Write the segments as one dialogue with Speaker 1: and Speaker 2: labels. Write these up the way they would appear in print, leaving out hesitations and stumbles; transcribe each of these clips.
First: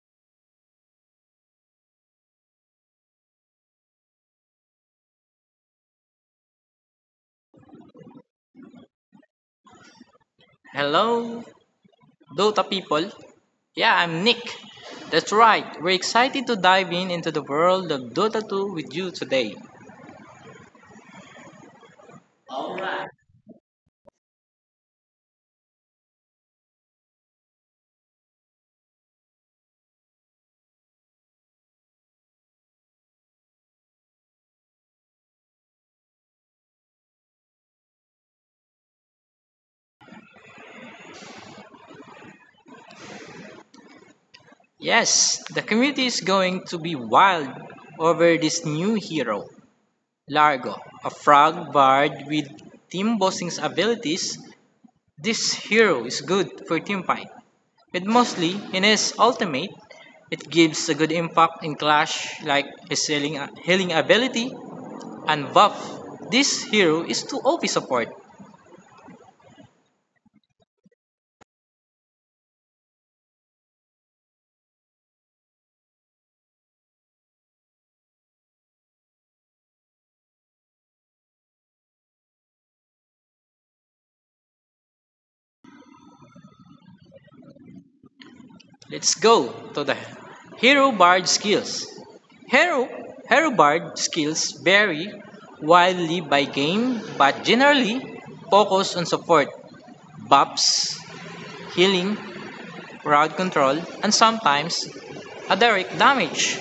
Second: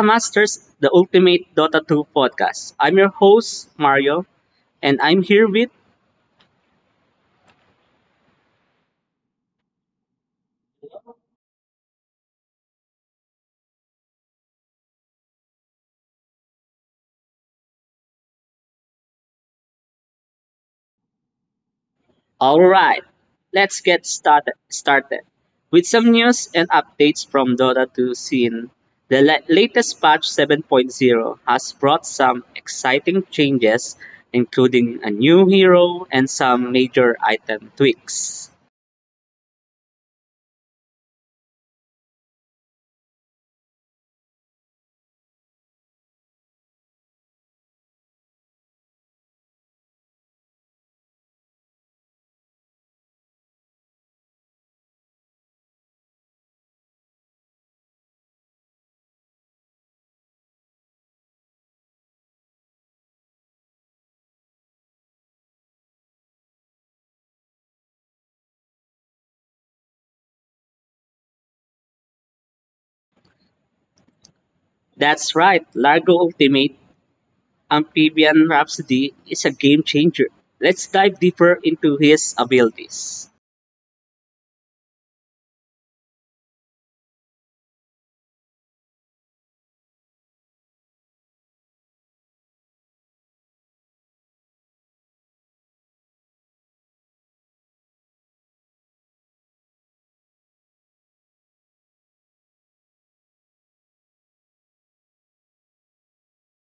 Speaker 1: MetaMasters, the ultimate Dota 2 podcast. I'm your host, Mario, and I'm here with.
Speaker 2: Hello, Dota people. Yeah, I'm Nick. That's right, we're excited to dive in into the world of Dota 2 with you today.
Speaker 1: All right, let's get started with some news and updates from Dota 2 scene. The latest patch 7.0 has brought some exciting changes, including a new hero and some major item tweaks.
Speaker 2: Yes, the community is going to be wild over this new hero, Largo, a frog bard with team bossing's abilities. This hero is good for team fight, but mostly in his ultimate, it gives a good impact in clash like his healing ability and buff this hero is too to OP support.
Speaker 1: That's right, Largo Ultimate Amphibian Rhapsody is a game changer. Let's dive deeper into his abilities.
Speaker 2: Let's go to the Hero Bard skills. Hero, Hero Bard skills vary wildly by game but generally focus on support, buffs, healing, crowd control, and sometimes a direct damage.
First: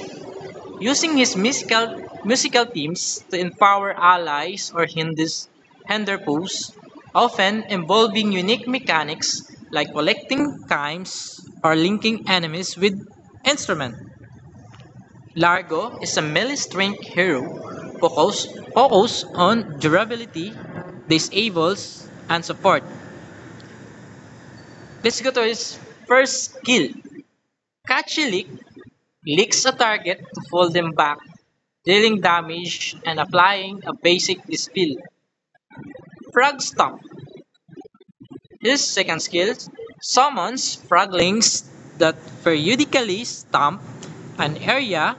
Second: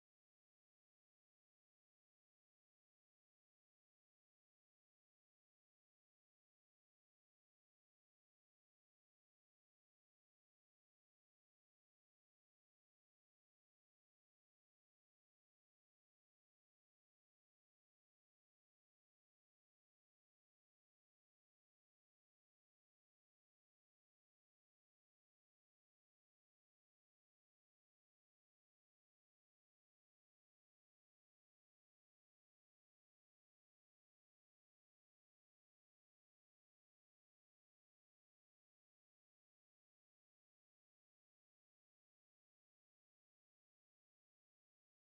Speaker 2: Using his musical themes to empower allies or hinders, hinder pools, often involving unique mechanics like collecting chimes or linking enemies with instrument. Largo is a melee-strength hero focused focus on durability, disables, and support. Let's go to his first skill, Catchy Lick Licks a target to fold them back, dealing damage and applying a basic dispel. Frog Stomp. His second skill summons froglings that periodically stomp an area,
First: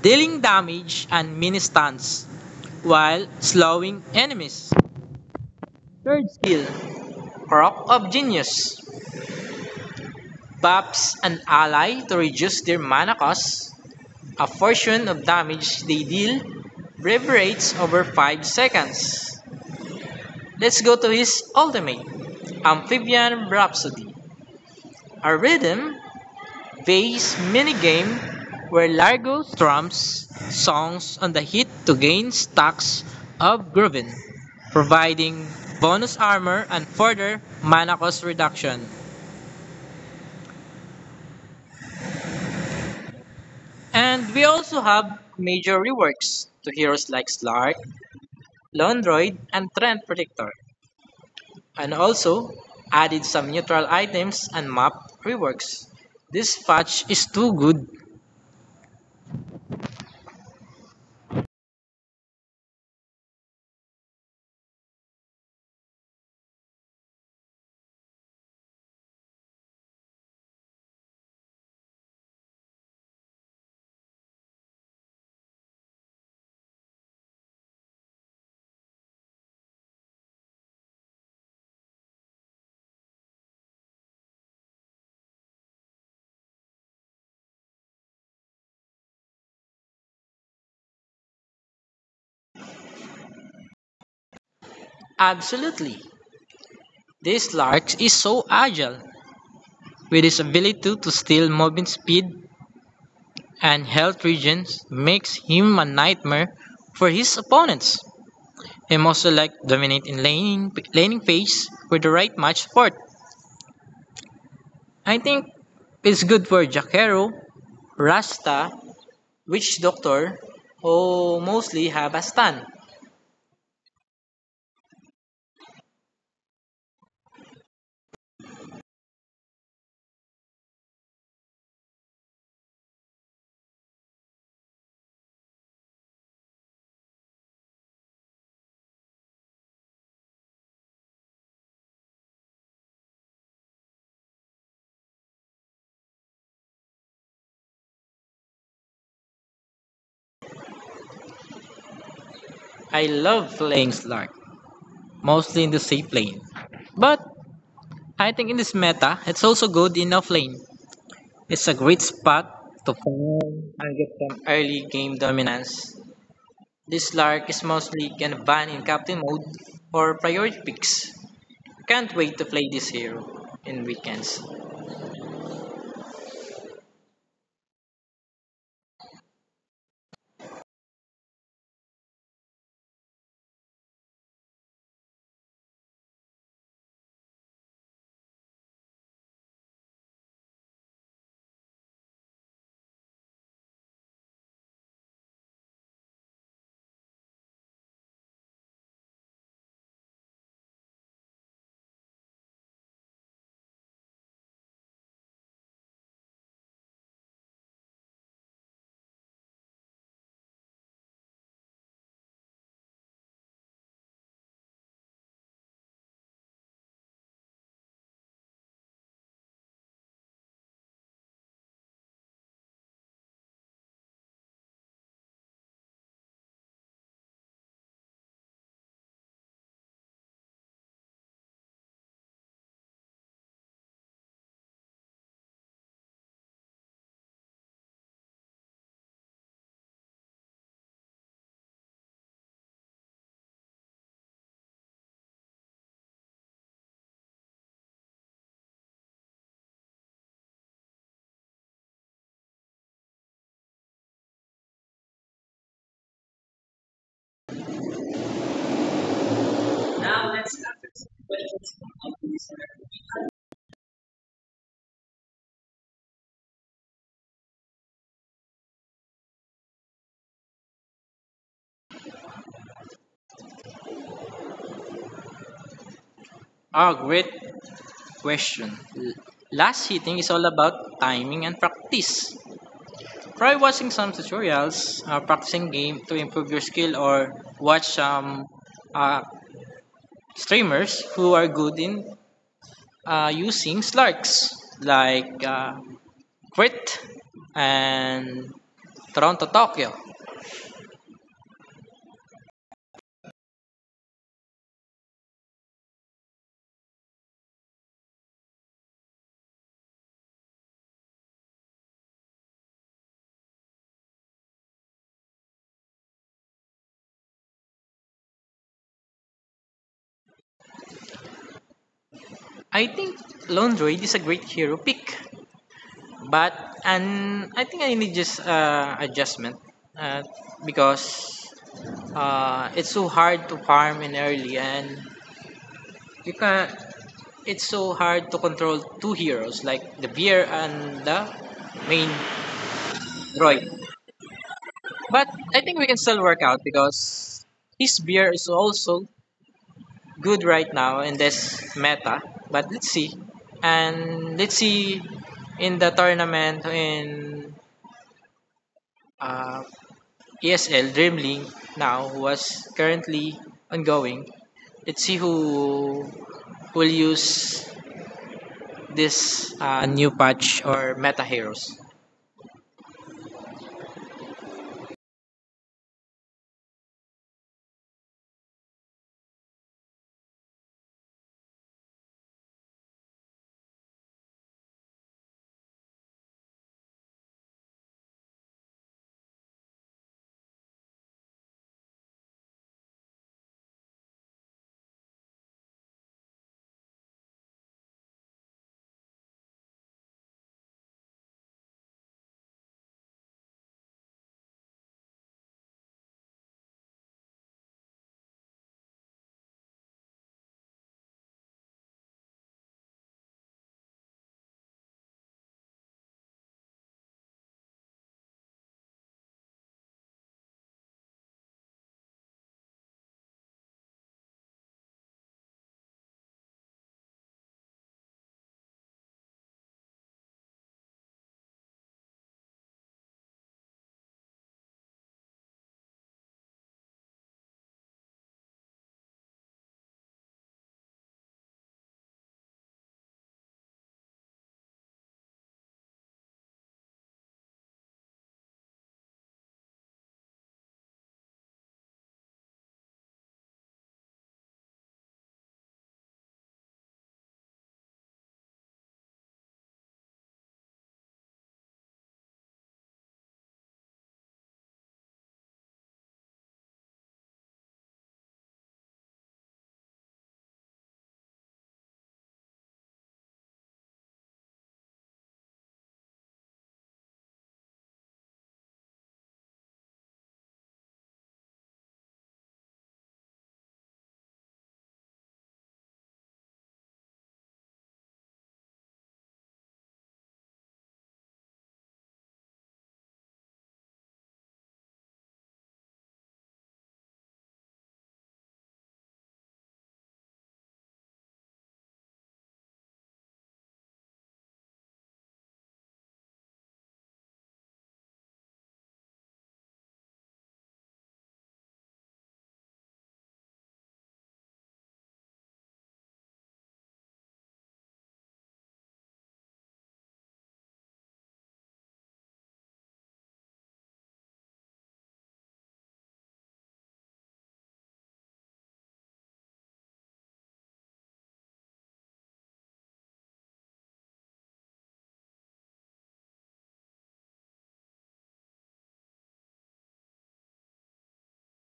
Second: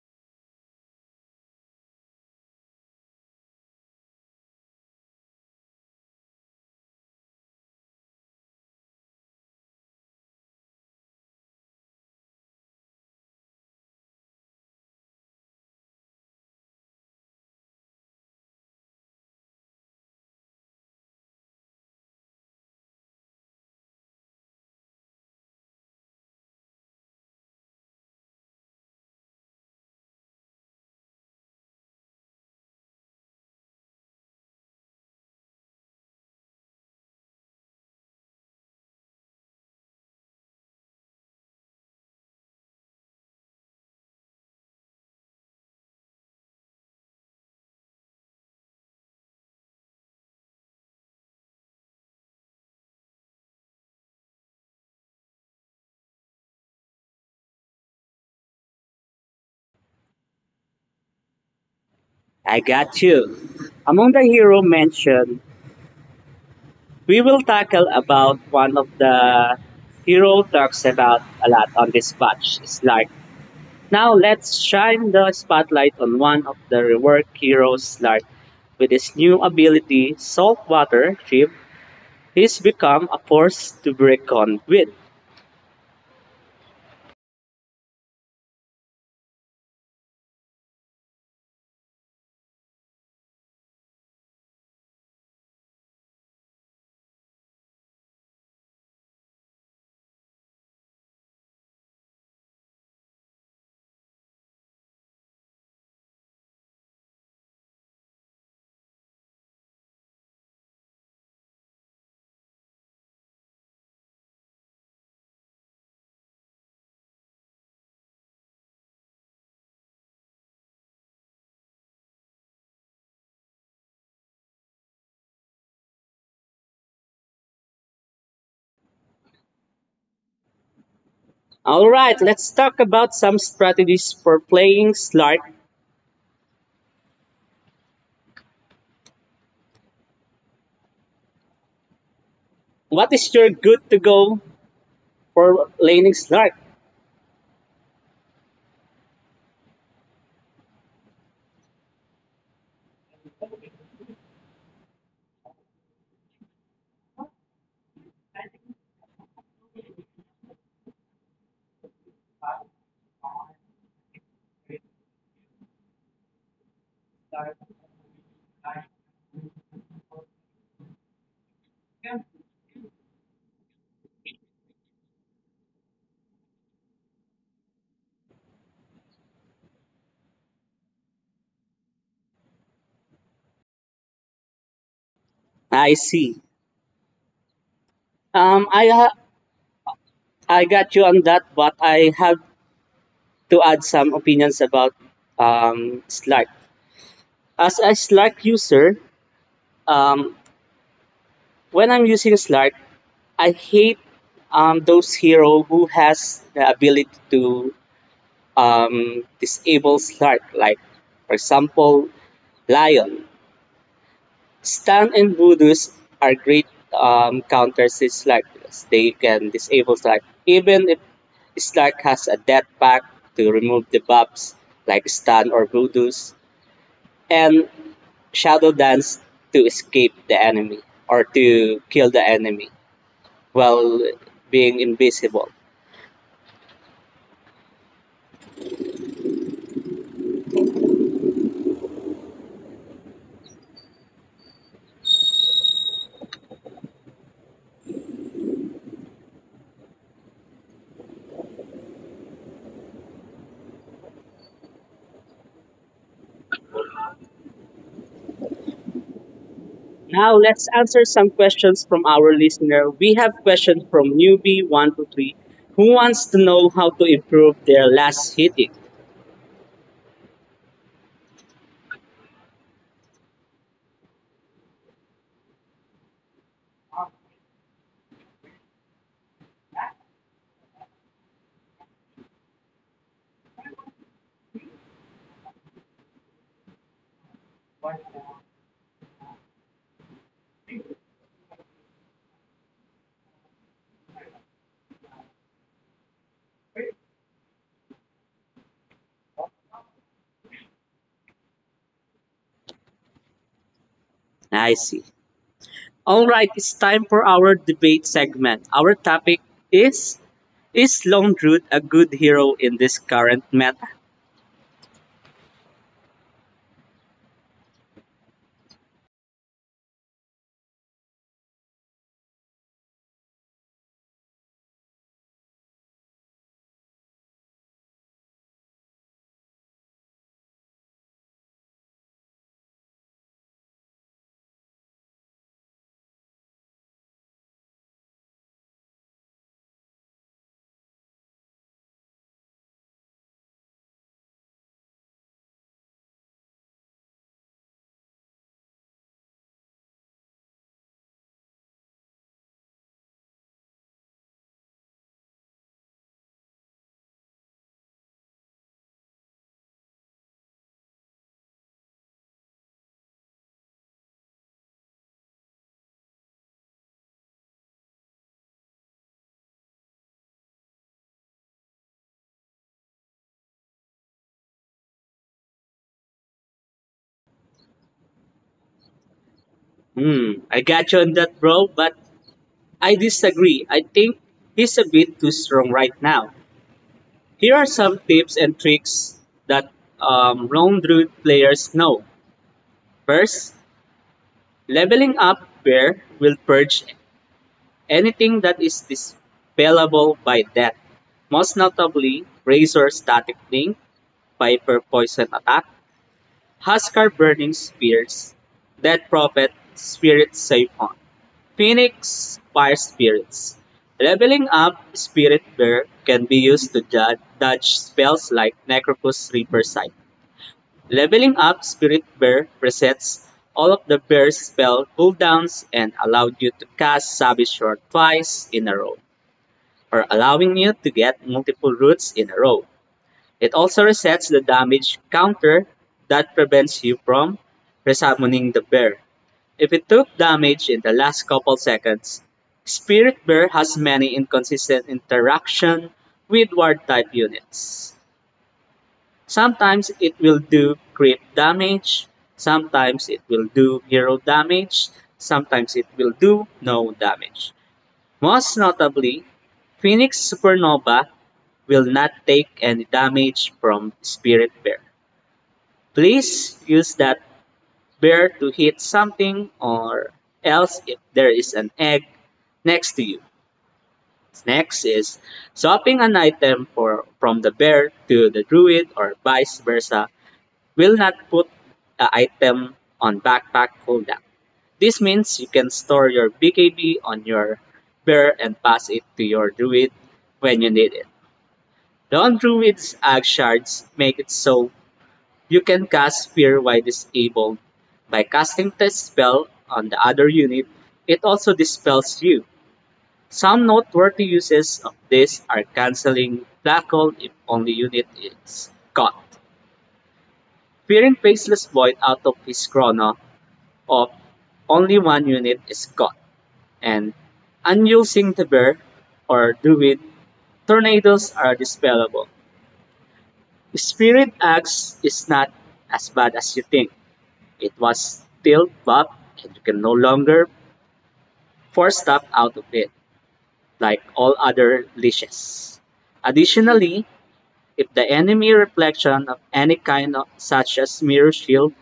Speaker 2: dealing damage and mini stuns while slowing enemies. Third skill Crop of Genius. Buffs an ally to reduce their mana cost, a portion of damage they deal reverberates over 5 seconds. Let's go to his ultimate, Amphibian Rhapsody, a rhythm based minigame where Largo thrums songs on the hit to gain stacks of Groovin, providing bonus armor and further mana cost reduction. And we also have major reworks to heroes like Slark, Londroid, and Trend Predictor, and also added some neutral items and map reworks. This patch is too good.
Speaker 1: I got you. Among the hero mentioned, we will tackle about one of the hero talks about a lot on this patch. It's like now let's shine the spotlight on one of the rework heroes like with his new ability Saltwater Ship. He's become a force to break on with.
Speaker 2: Absolutely. This Lark is so agile. With his ability to steal movement speed and health regions makes him a nightmare for his opponents. He must also like dominate in laning phase with the right match support. I think it's good for Jacquero, Rasta, Witch Doctor, who mostly have a stun.
Speaker 1: All right, let's talk about some strategies for playing Slark. What is your good to go for laning Slark?
Speaker 2: I love playing Slark, mostly in the safe lane. But I think in this meta, it's also good in offlane. It's a great spot to farm and get some early game dominance. This Slark is mostly can ban in captain mode or priority picks. Can't wait to play this hero in weekends.
Speaker 1: I see. Um, I ha- I got you on that, but I have to add some opinions about Slark. As a Slark user, um, when I'm using Slark, I hate those hero who has the ability to disable Slark, like for example, Lion. Stan and Voodoos are great counters to Slack. They can disable Slack even if Slack has a death pack to remove the buffs like Stan or Voodoos, and Shadow Dance to escape the enemy or to kill the enemy while being invisible. Now let's answer some questions from our listener. We have questions from newbie one to three who wants to know how to improve their last hitting.
Speaker 2: Oh, great question. Last hitting is all about timing and practice. Try watching some tutorials, practicing game to improve your skill, or watch some um, uh, streamers who are good in using slarks like Crit and Toronto Tokyo.
Speaker 1: I see. All right, it's time for our debate segment. Our topic is Is Long Root a good hero in this current meta?
Speaker 2: I think Lone Droid is a great hero pick. But and I think I need just adjustment uh, because it's so hard to farm in early and you can it's so hard to control two heroes like the beer and the main droid, but I think we can still work out because his beer is also good right now in this meta. But let's see and let's see in the tournament in uh, ESL Dream League now was currently ongoing. Let's see who will use this new patch or meta heroes.
Speaker 1: Hmm, I got you on that, bro, but I disagree. I think he's a bit too strong right now. Here are some tips and tricks that Long Root players know. First, leveling up Bear will purge anything that is dispellable by death, most notably Razor Static Link, Viper poison attack, Huskar burning spears, Dead Prophet Spirit Siphon, Phoenix Fire Spirits. Leveling up Spirit Bear can be used to dodge spells like Necropus Reaper Sight. Leveling up Spirit Bear resets all of the bear's spell cooldowns and allowed you to cast Savage Sword twice in a row, or allowing you to get multiple roots in a row. It also resets the damage counter that prevents you from resummoning the bear if it took damage in the last couple seconds. Spirit Bear has many inconsistent interaction with ward type units. Sometimes it will do creep damage, sometimes it will do hero damage, sometimes it will do no damage. Most notably, Phoenix Supernova will not take any damage from Spirit Bear. Please use that bear to hit something or else if there is an egg next to you. Next is, swapping an item from the bear to the druid or vice versa will not put the item on backpack cooldown. This means you can store your BKB on your bear and pass it to your druid when you need it. Don't druid's ag shards make it so you can cast Fear while disabled by casting this spell on the other unit. It also dispels you. Some noteworthy uses of this are canceling Blackhold if only unit is caught, fearing Faceless Void out of his chrono of only one unit is caught, and unusing the bear or druid, tornadoes are dispellable. Spirit Axe is not as bad as you think. It was still barbed and you can no longer force stuff out of it, like all other leashes. Additionally, if the enemy reflection of any kind, such as mirror shield,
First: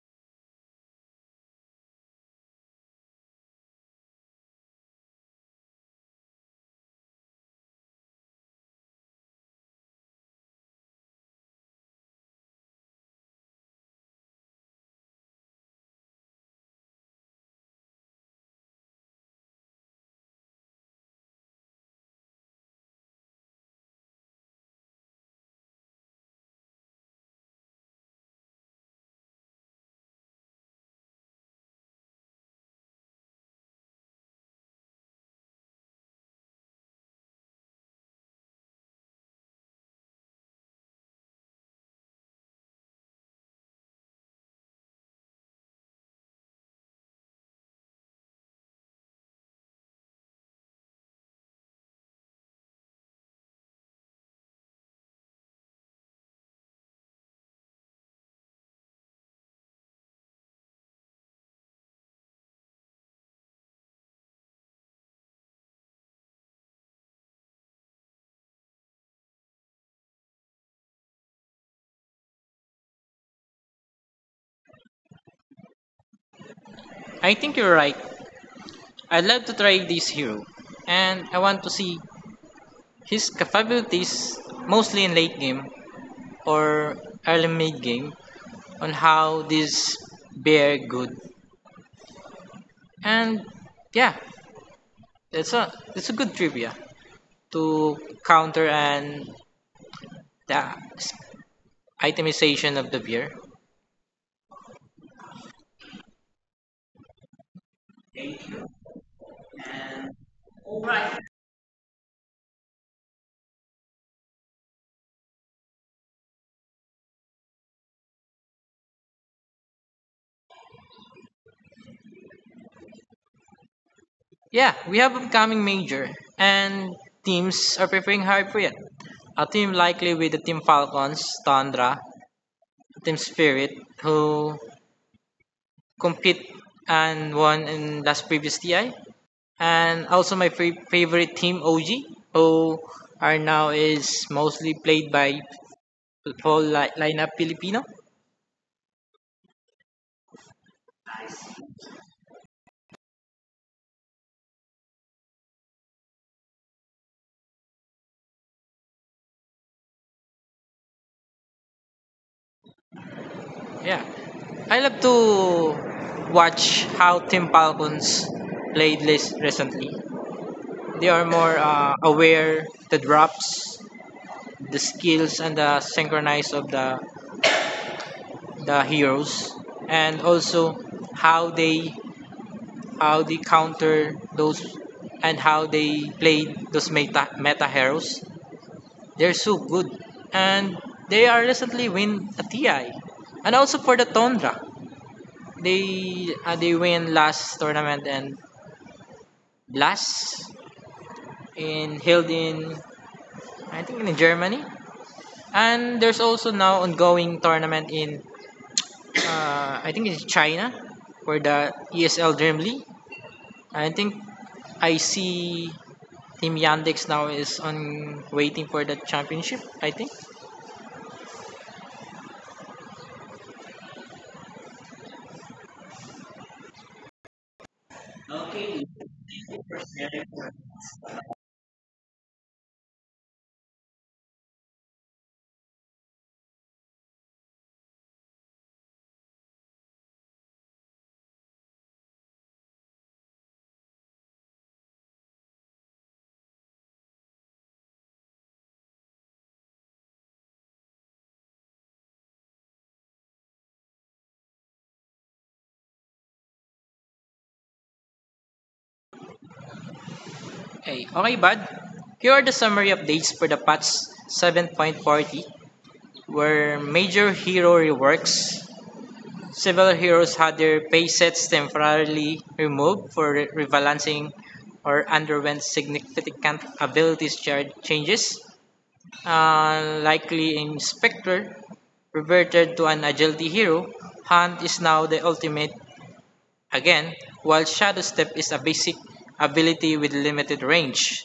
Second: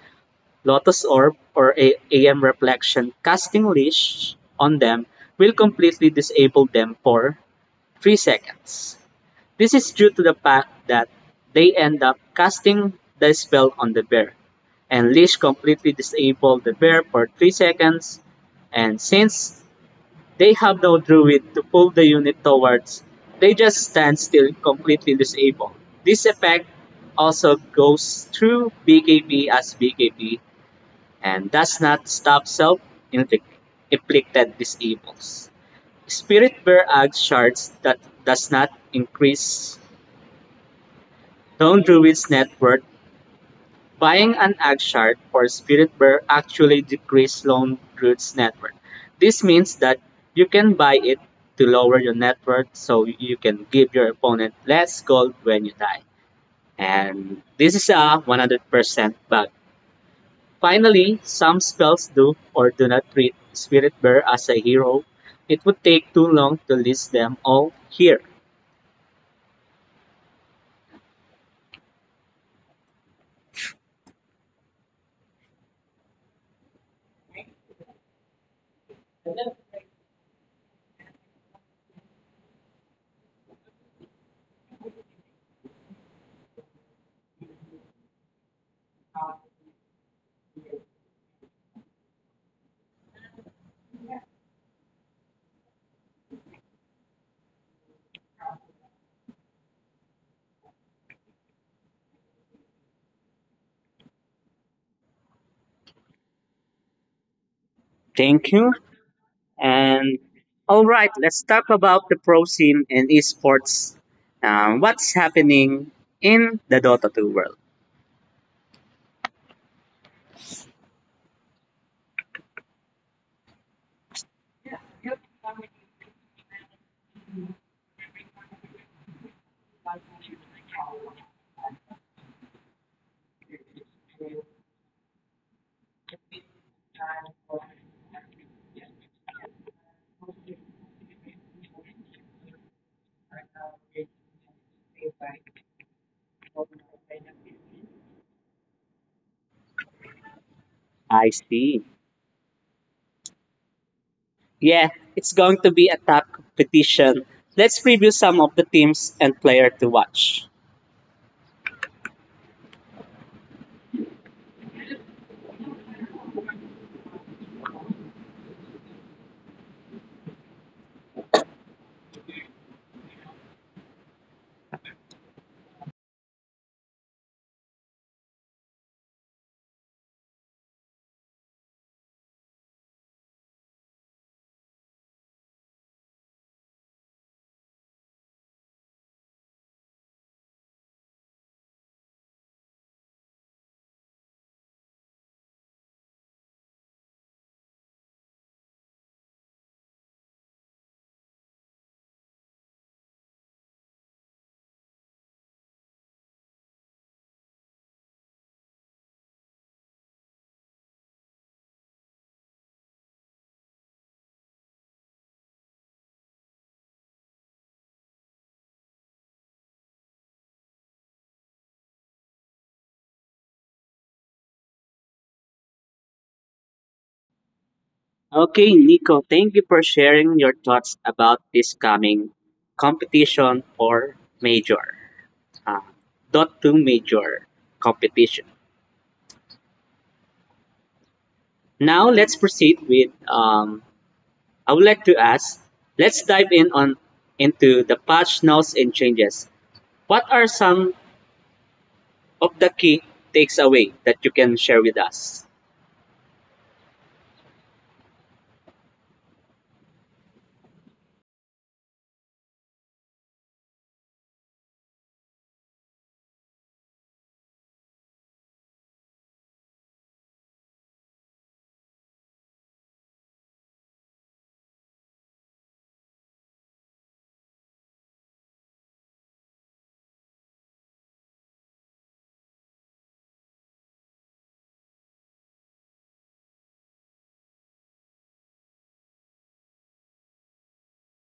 Speaker 1: lotus orb, or a AM reflection casting leash on them, will completely disable them for 3 seconds. This is due to the fact that they end up casting the spell on the bear, and Leash completely disable the bear for 3 seconds. And since they have no druid to pull the unit towards, they just stand still completely disabled. This effect also goes through BKB as BKB and does not stop self inflicted disables. Spirit Bear Ag shards that does not increase Known Druid's net worth, buying an Akshard or Spirit Bear actually decreases Lone Druid's net worth. This means that you can buy it to lower your net worth so you can give your opponent less gold when you die. And this is a 100% bug. Finally, some spells do or do not treat Spirit Bear as a hero. It would take too long to list them all here.
Speaker 2: I think you're right. I'd love to try this hero, and I want to see his capabilities mostly in late game or early mid game on how this bear good. And yeah, it's a good trivia to counter and the itemization of the beer.
Speaker 1: Thank you. And all right, let's talk about the pro scene and esports. What's happening in the Dota 2 world?
Speaker 2: Yeah, we have upcoming major, and teams are preparing hard for it. A team likely with the Team Falcons, Tundra, Team Spirit, who compete and won in last previous TI, and also my favorite team OG, who are now is mostly played by whole lineup Filipino.
Speaker 1: I see. Yeah, it's going to be a tough competition. Let's preview some of the teams and player to watch.
Speaker 2: Yeah, I love to watch how Team Falcons played list recently. They are more aware the drops, the skills, and the synchronize of the heroes, and also how they how they counter those and how they play those meta heroes. They're so good, and they are recently win a TI, and also for the Tundra, they win last tournament and last in held in I think in Germany. And there's also now ongoing tournament in I think it's China for the ESL Dream League. I think I see Team Yandex now is on waiting for the championship, I think.
Speaker 1: Okay, Nico, thank you for sharing your thoughts about this coming competition for major, uh, Dota 2 major competition. Now let's proceed with I would like to ask, let's dive in on into the patch notes and changes. What are some of the key takes away that you can share with us?
Speaker 2: Okay bud. Here are the summary updates for the patch 7.40 where major hero reworks several heroes had their pay sets temporarily removed for rebalancing or underwent significant abilities changes. Likely Inspector reverted to an agility hero. Hunt is now the ultimate again, while Shadow Step is a basic ability with limited range.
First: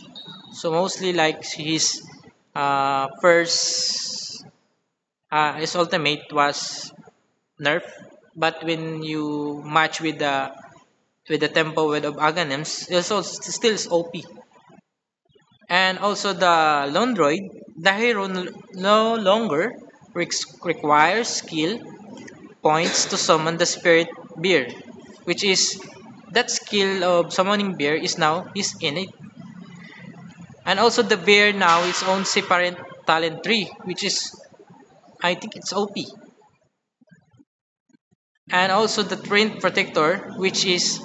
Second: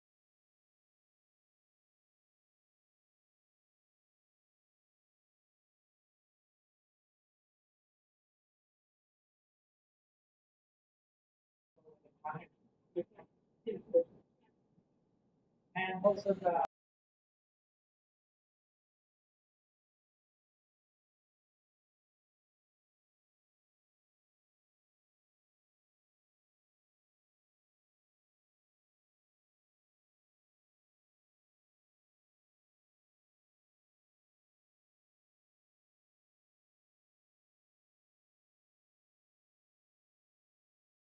Speaker 2: So mostly like his first his ultimate was nerf, but when you match with the tempo with of Aghanim, it's also still is OP. And also the Lone Droid, the hero no longer requires skill points to summon the spirit Bear, which is that skill of summoning bear is now is in it. And also the bear now is own separate talent tree, which is I think it's OP. And also the trained protector which is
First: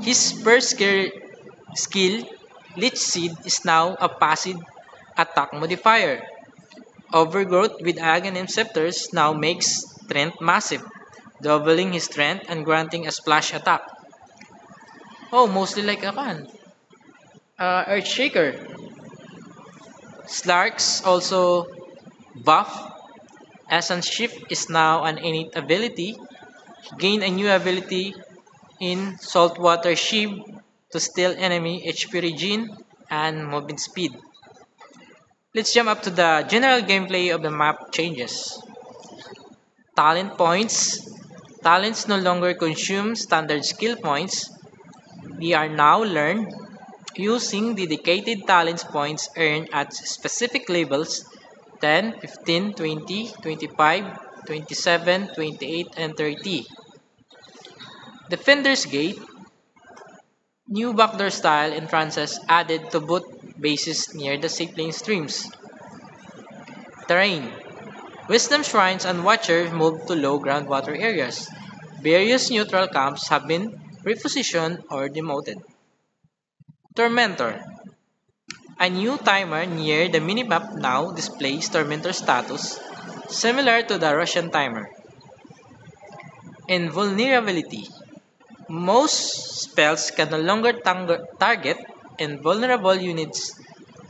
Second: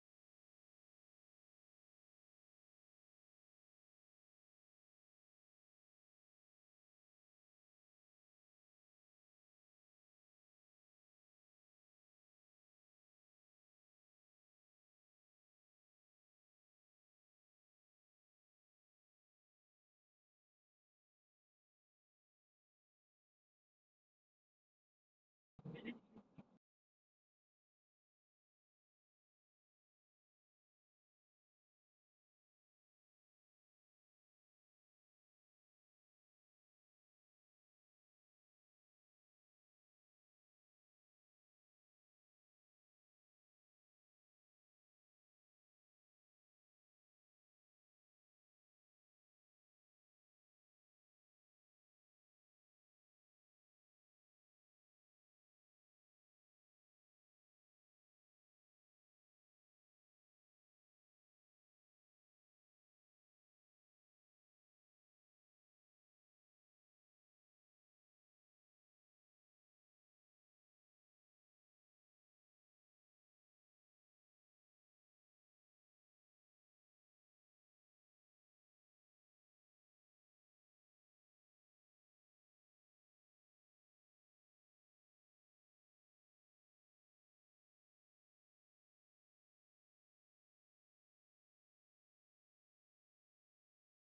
Speaker 2: his skill Lich Seed is now a passive attack modifier. Overgrowth with Aghanim Scepters now makes strength massive, doubling his strength and granting a splash attack. Oh, mostly like a Earthshaker. Slarks also buff. Essence Shift is now an innate ability. Gain a new ability in Saltwater Shiv to steal enemy HP Regen and movement speed. Let's jump up to the general gameplay of the map changes. Talent points. Talents no longer consume standard skill points. They are now learned using dedicated talents points earned at specific levels 10, 15, 20, 25, 27, 28, and 30. Defender's Gate, new backdoor style entrances added to both bases near the sibling streams. Terrain Wisdom shrines and watchers moved to low groundwater areas. Various neutral camps have been repositioned or demoted. Tormentor. A new timer near the minimap now displays Tormentor status, similar to the Russian timer. Invulnerability. Most spells can no longer target invulnerable units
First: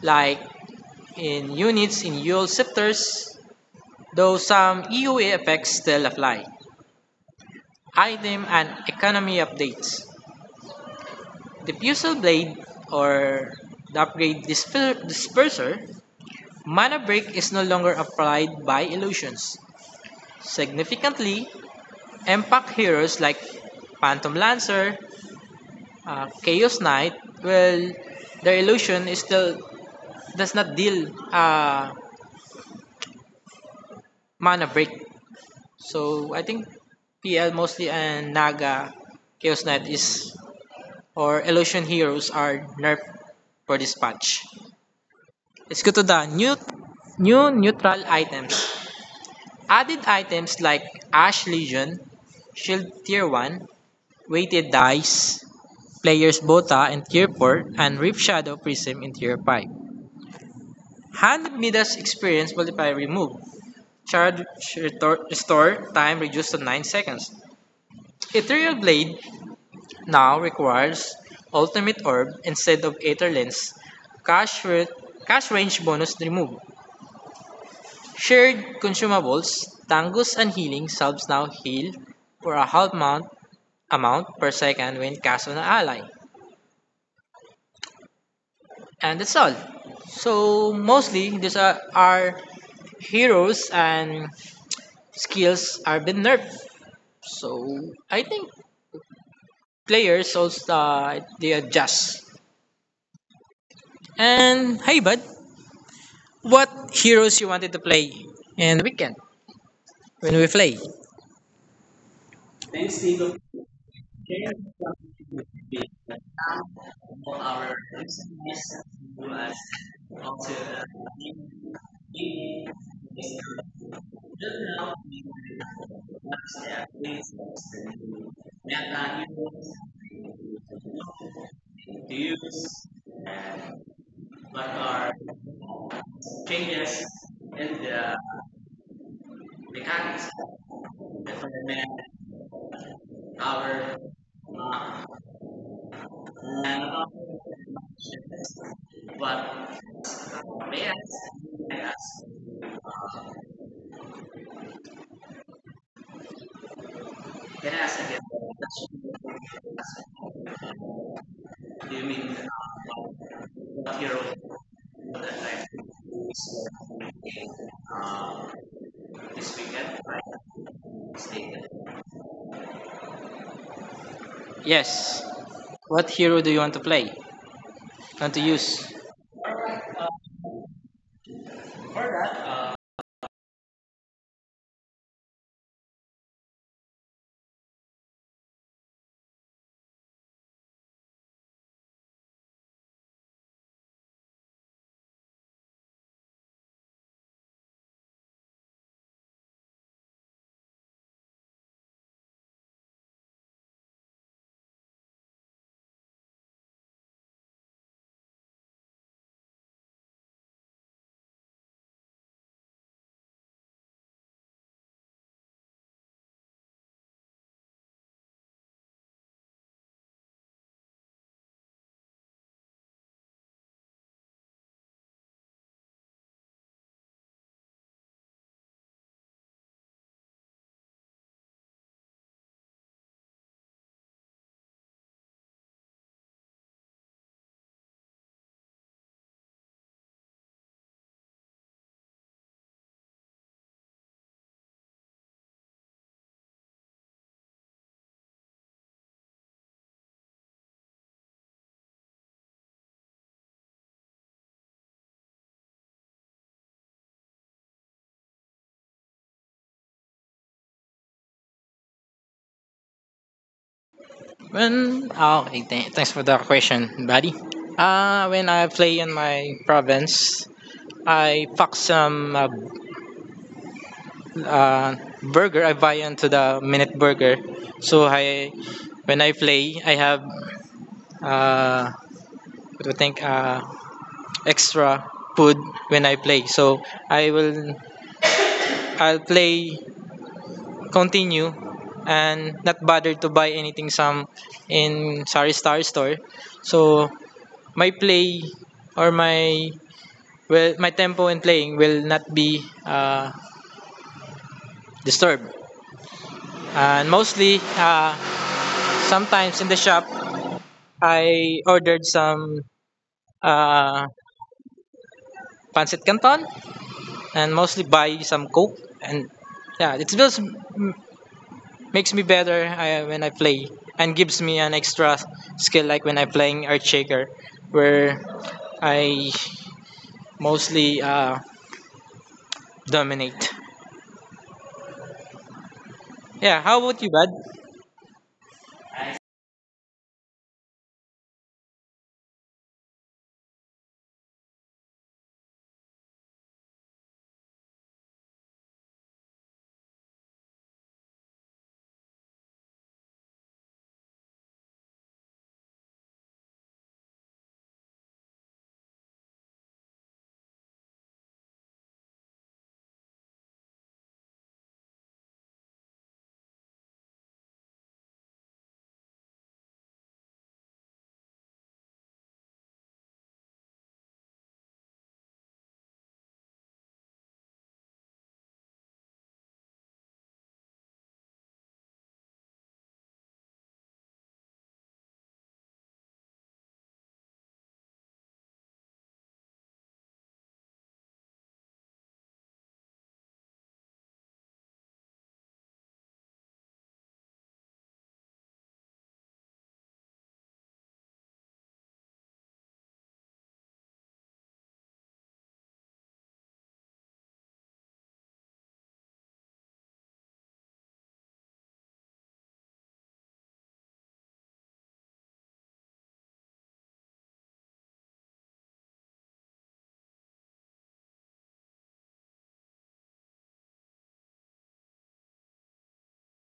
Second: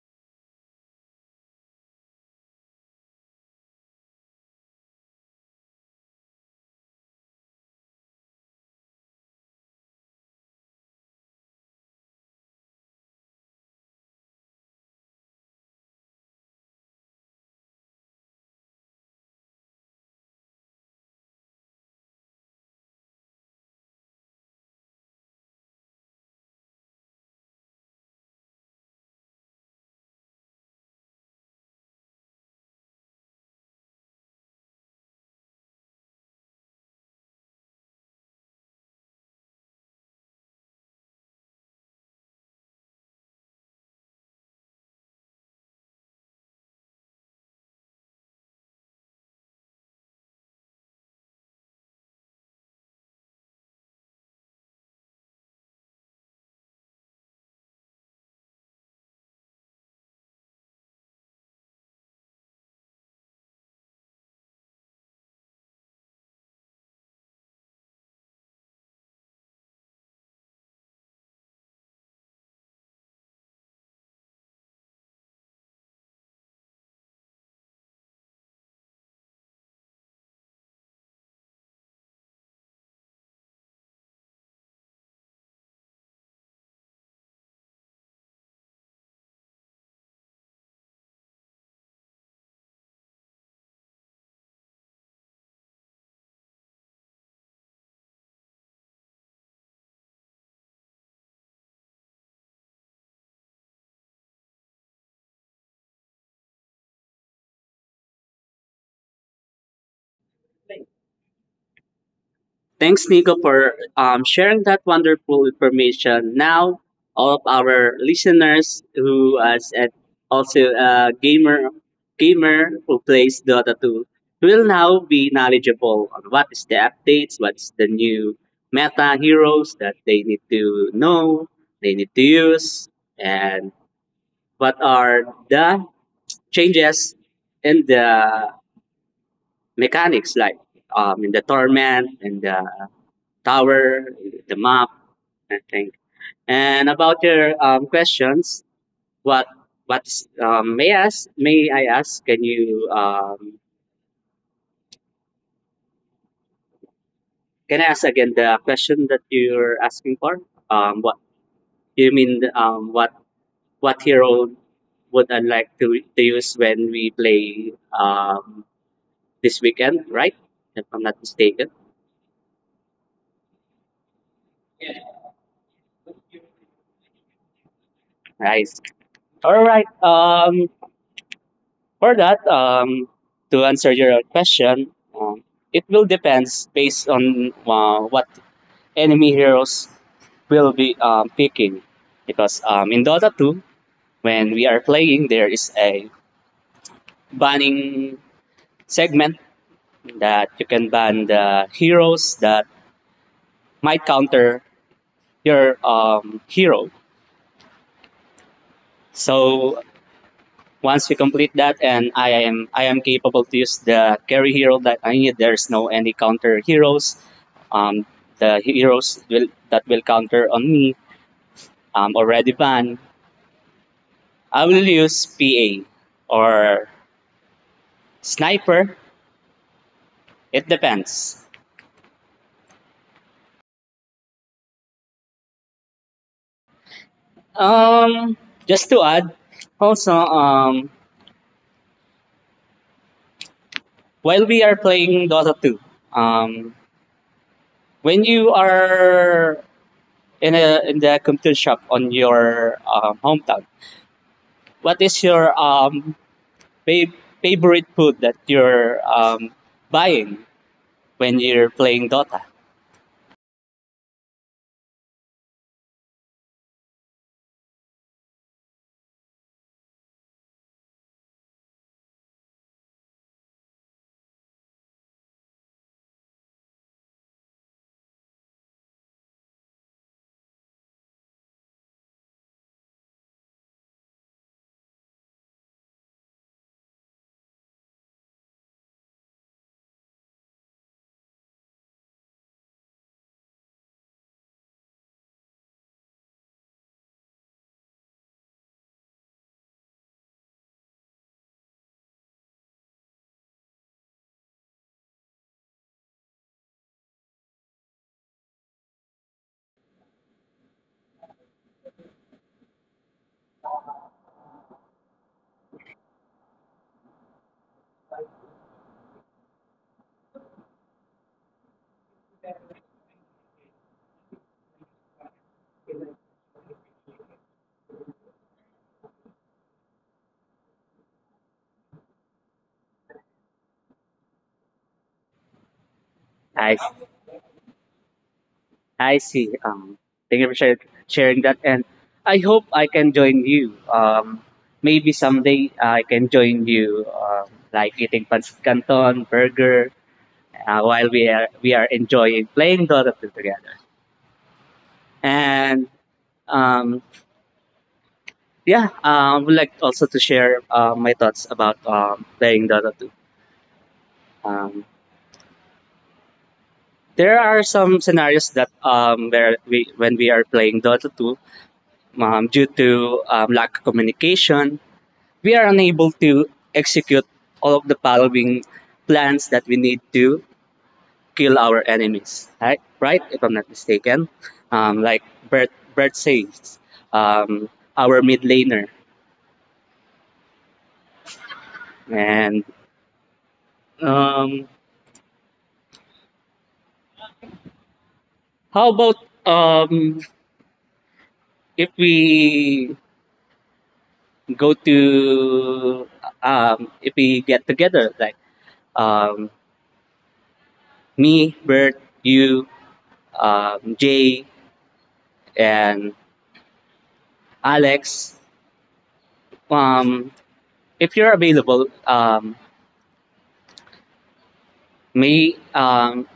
Speaker 2: like in units in UL scepters, though some EOA effects still apply. Item and economy updates. The Puzzle Blade or the upgrade Disperser mana break is no longer applied by illusions. Significantly, impact heroes like Phantom Lancer, Chaos Knight, well, their illusion is still does not deal mana break. So I think PL mostly and Naga, Chaos Knight is or Illusion Heroes are nerfed for this patch. Let's go to the new neutral items. Added items like Ash Legion, Shield Tier 1, Weighted Dice, Players Bota in Tier 4, and Rip Shadow Prism in Tier 5. 100 Midas Experience Multiplier removed. Charge Restore Time reduced to 9 seconds. Ethereal Blade now requires Ultimate Orb instead of Aether Lens, cash, re- cash range bonus removed. Shared consumables, Tangus and Healing subs now heal for a half mount amount per second when cast on an ally. And that's all. So mostly these are, our heroes and skills are been nerfed. So I think players also they adjust. And hey bud, what heroes you wanted to play in the weekend when we play?
Speaker 1: Thanks, Nico, for sharing that wonderful information. Now, all of our listeners who is at also a gamer who plays Dota 2 will now be knowledgeable on what is the updates, what's the new meta heroes that they need to know, they need to use, and what are the changes in the mechanics like in the torment and the tower, the map, I think. And about your questions, what what may ask? May I ask? Can you can I ask again the question that you're asking for? What you mean? What hero would I like to use when we play um, this weekend? Right, if I'm not mistaken.
Speaker 2: Yes. What hero do you want to play? Fun
Speaker 1: Nice.
Speaker 2: to use.
Speaker 1: All right. For that, to answer your question, um, it will depends based on what enemy heroes will be picking. Because in Dota two, when we are playing, there is a banning segment that you can ban the heroes that might counter your hero. So once you complete that and I am capable to use the carry hero that I need, there's no any counter heroes. Um, the heroes will that will counter on me I'm already banned. I will use PA or sniper. It depends. Um, just to add, also while we are playing Dota 2, um, when you are in the computer shop on your hometown, what is your fa- favorite food that you're buying when you're playing Dota?
Speaker 2: When ah, okay, thanks for the question, buddy. When I play in my province, I pack some uh, burger. I buy into the minute burger. So when I play, I have uh, what do you think extra food when I play. So I will, I'll play continue, and not bother to buy anything some in Sari Star store. So my play or my well my tempo in playing will not be disturbed and mostly sometimes in the shop I ordered some uh, pancit canton and mostly buy some coke, and yeah it just makes me better when I play and gives me an extra skill like when I'm playing Earth Shaker where I mostly dominate. Yeah, how
Speaker 1: I
Speaker 2: about you bud?
Speaker 1: I see. Thank you for sharing that, and I hope I can join you. Maybe someday I can join you, like eating pancit canton, burger, while we are enjoying playing Dota 2 together. And um, yeah, I would like also to share my thoughts about playing Dota 2. Um, There are some scenarios that where we when we are playing Dota 2, due to lack of communication, we are unable to execute all of the following plans that we need to kill our enemies. Right? If I'm not mistaken, like Bert says, um, our mid laner, and um, how about um, if we go to if we get together, like um, me, Bert, you, Jay, and Alex. Um, if you're available, may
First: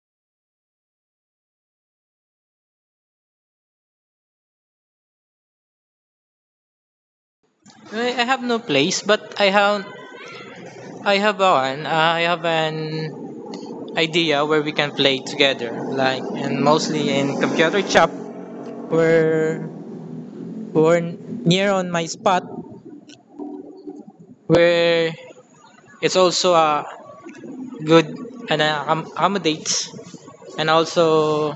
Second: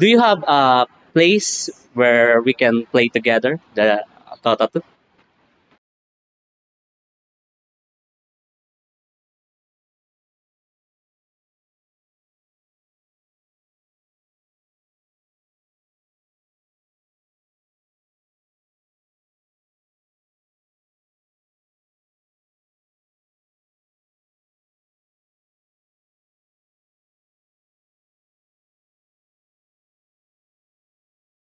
Speaker 1: do you have a place where we can play together? The Dota 2?
Speaker 2: I have no place, but I have a one. I have an idea where we can play together, like and mostly in computer shop where we're near on my spot where it's also a good and accommodates and also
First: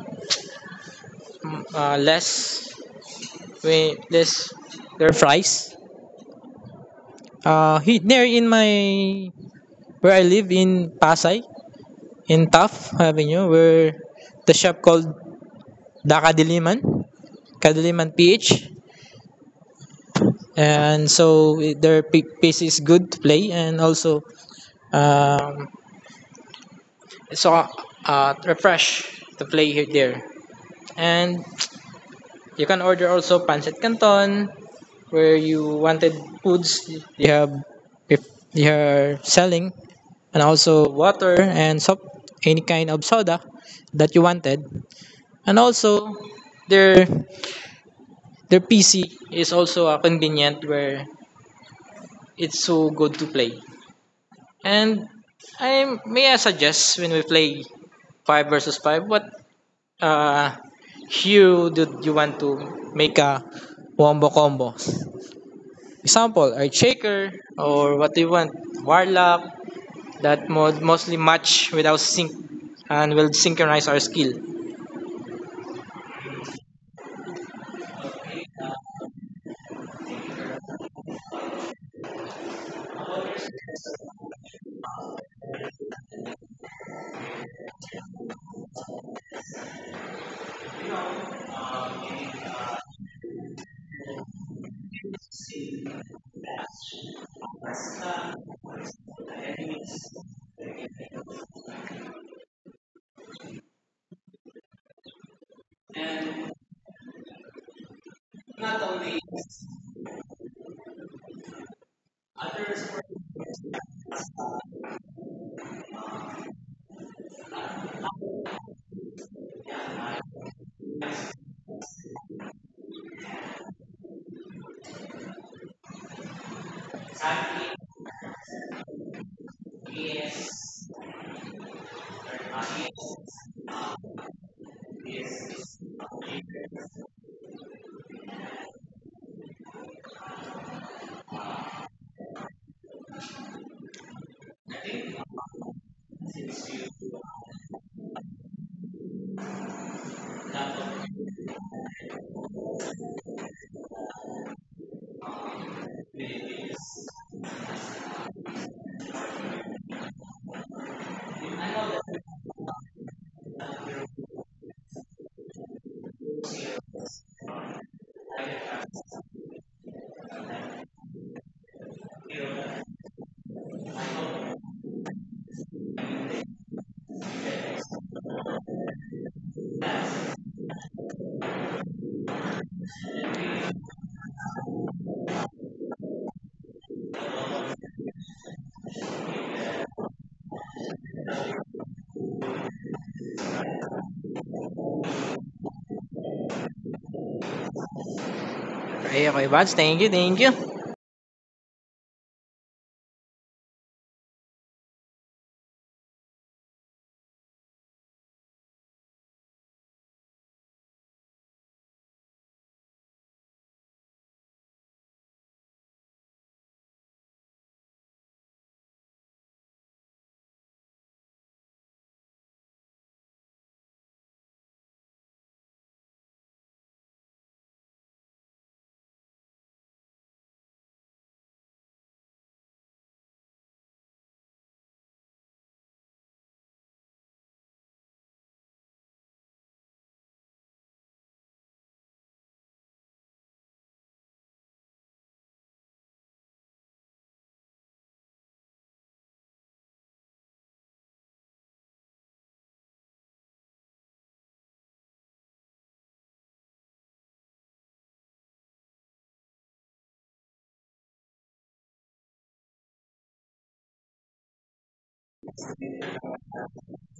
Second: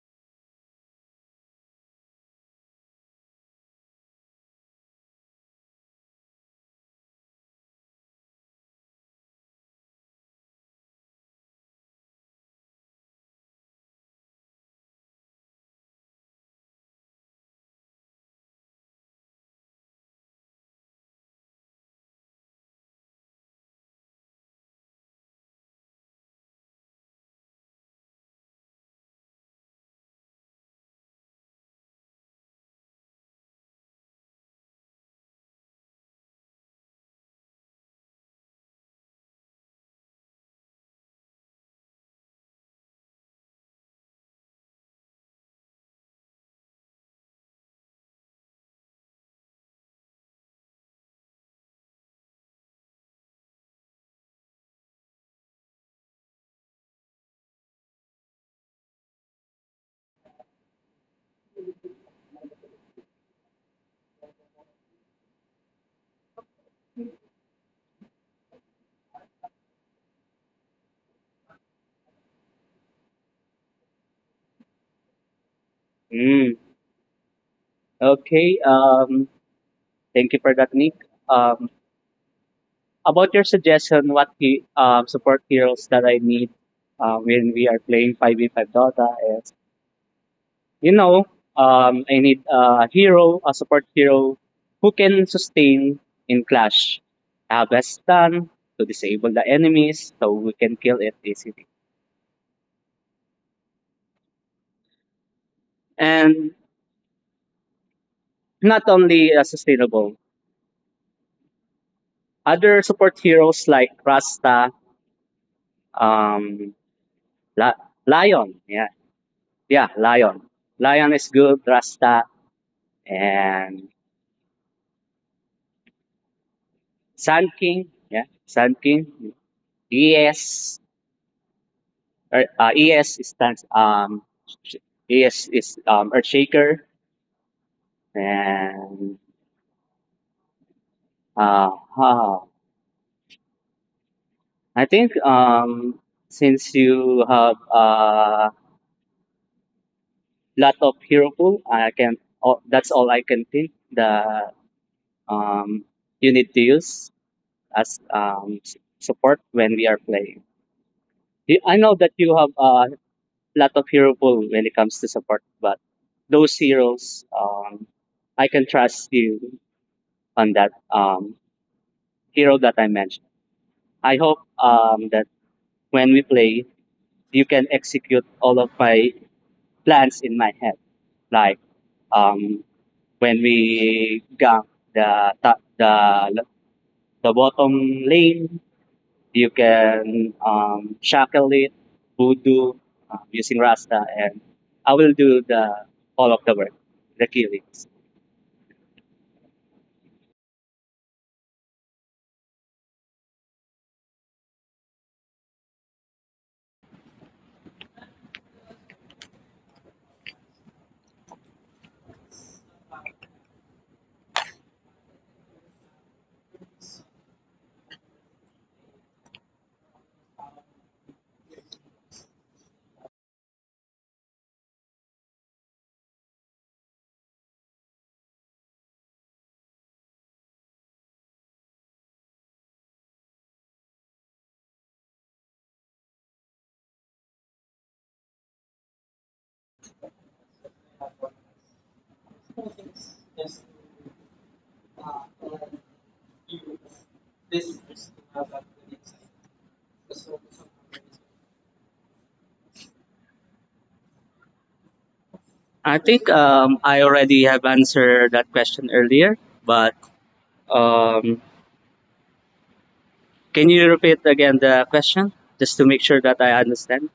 Speaker 2: mm, uh, less less their price. He near in my where I live in Pasay in Taft Avenue where the shop called the Kadiliman, Kadiliman PH. And so their pace is good to play and also um, so refresh to play here there. And you can order also pancit canton where you wanted foods you have if you are selling and also water and soft any kind of soda that you wanted and also their their PC is also a convenient where it's so good to play. And I may I suggest when we play 5 versus 5, what uh hue do you want to make a wombo combo? Example, a Shaker or what do you want? Warlock that mod mostly match without sync and will synchronize our skill.
Speaker 1: Mm, okay. Thank you for that, Nick. Um, about your suggestion, what he, support heroes that I need when we are playing 5v5 Dota is you know, I need a hero, a support hero who can sustain in clash. I have a stun to disable the enemies so we can kill it easily. And not only sustainable, other support heroes like Rasta, um, La- Lion, yeah, yeah, Lion. Lion is good, Rasta, and Sun King, yeah, Sun King, yes, ES stands sh- ES is Earthshaker and uh, huh. I think since you have a lot of hero pool, I can oh, that's all I can think that um you need to use as support when we are playing. I know that you have a lot of hero pool when it comes to support, but those heroes I can trust you on that hero that I mentioned. I hope that when we play, you can execute all of my plans in my head. Like um, when we gang the top, the bottom lane, you can shackle it, voodoo using Rasta, and I will do the all of the work, the killings.
Speaker 2: Hey, okay, Bads. Thank you, thank you.
Speaker 1: I think I already have answered that question earlier, but um, can you repeat again the question just to make sure that I understand?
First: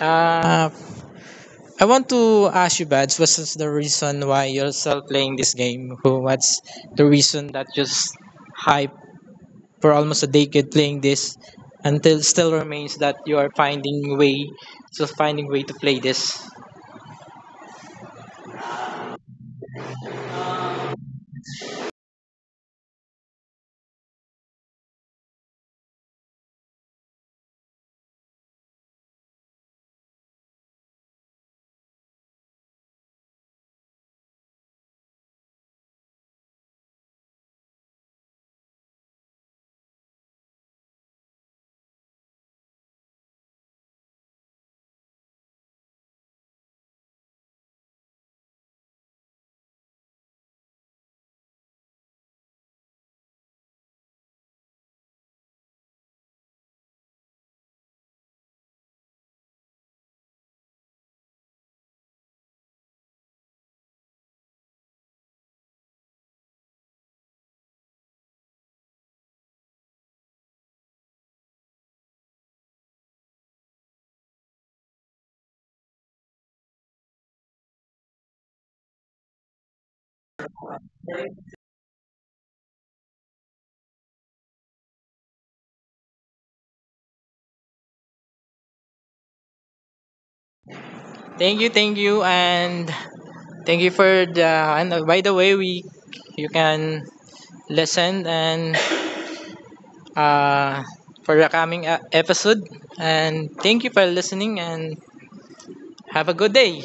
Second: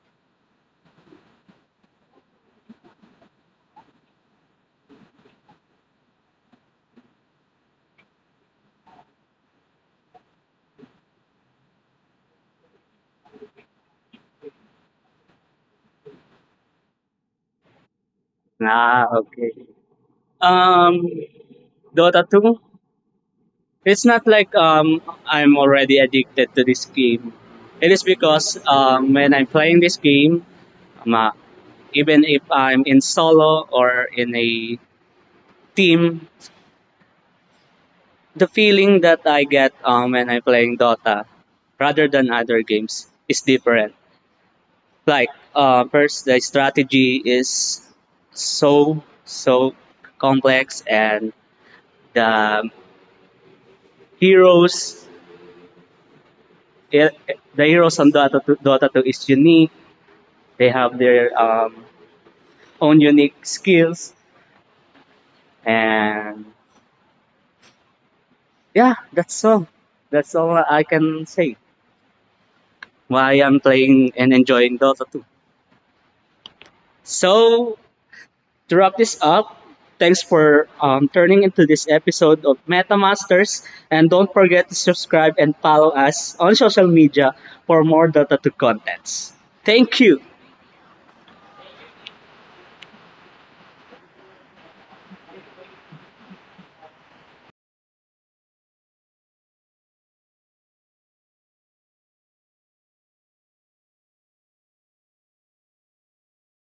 Speaker 2: Uh, I want to ask you, Bads, what's the reason why you're still playing this game? What's the reason that just hype for almost a decade playing this until still remains that you are finding way, still finding way to play this?
Speaker 1: Ah, okay. Um, Dota 2, it's not like I'm already addicted to this game. It is because when I'm playing this game, um, uh, even if I'm in solo or in a team, the feeling that I get when I'm playing Dota rather than other games is different. Like first the strategy is so complex and the heroes it, the heroes on Dota 2, Dota 2 is unique. They have their own unique skills and yeah, that's all I can say why I'm playing and enjoying Dota 2. So to wrap this up, thanks for turning into this episode of MetaMasters. And don't forget to subscribe and follow us on social media for more Dota 2 contents. Thank you.
Speaker 2: Thank you, and thank you for the. And by the way, we you can listen and uh, for the coming episode. And thank you for listening and have a good day.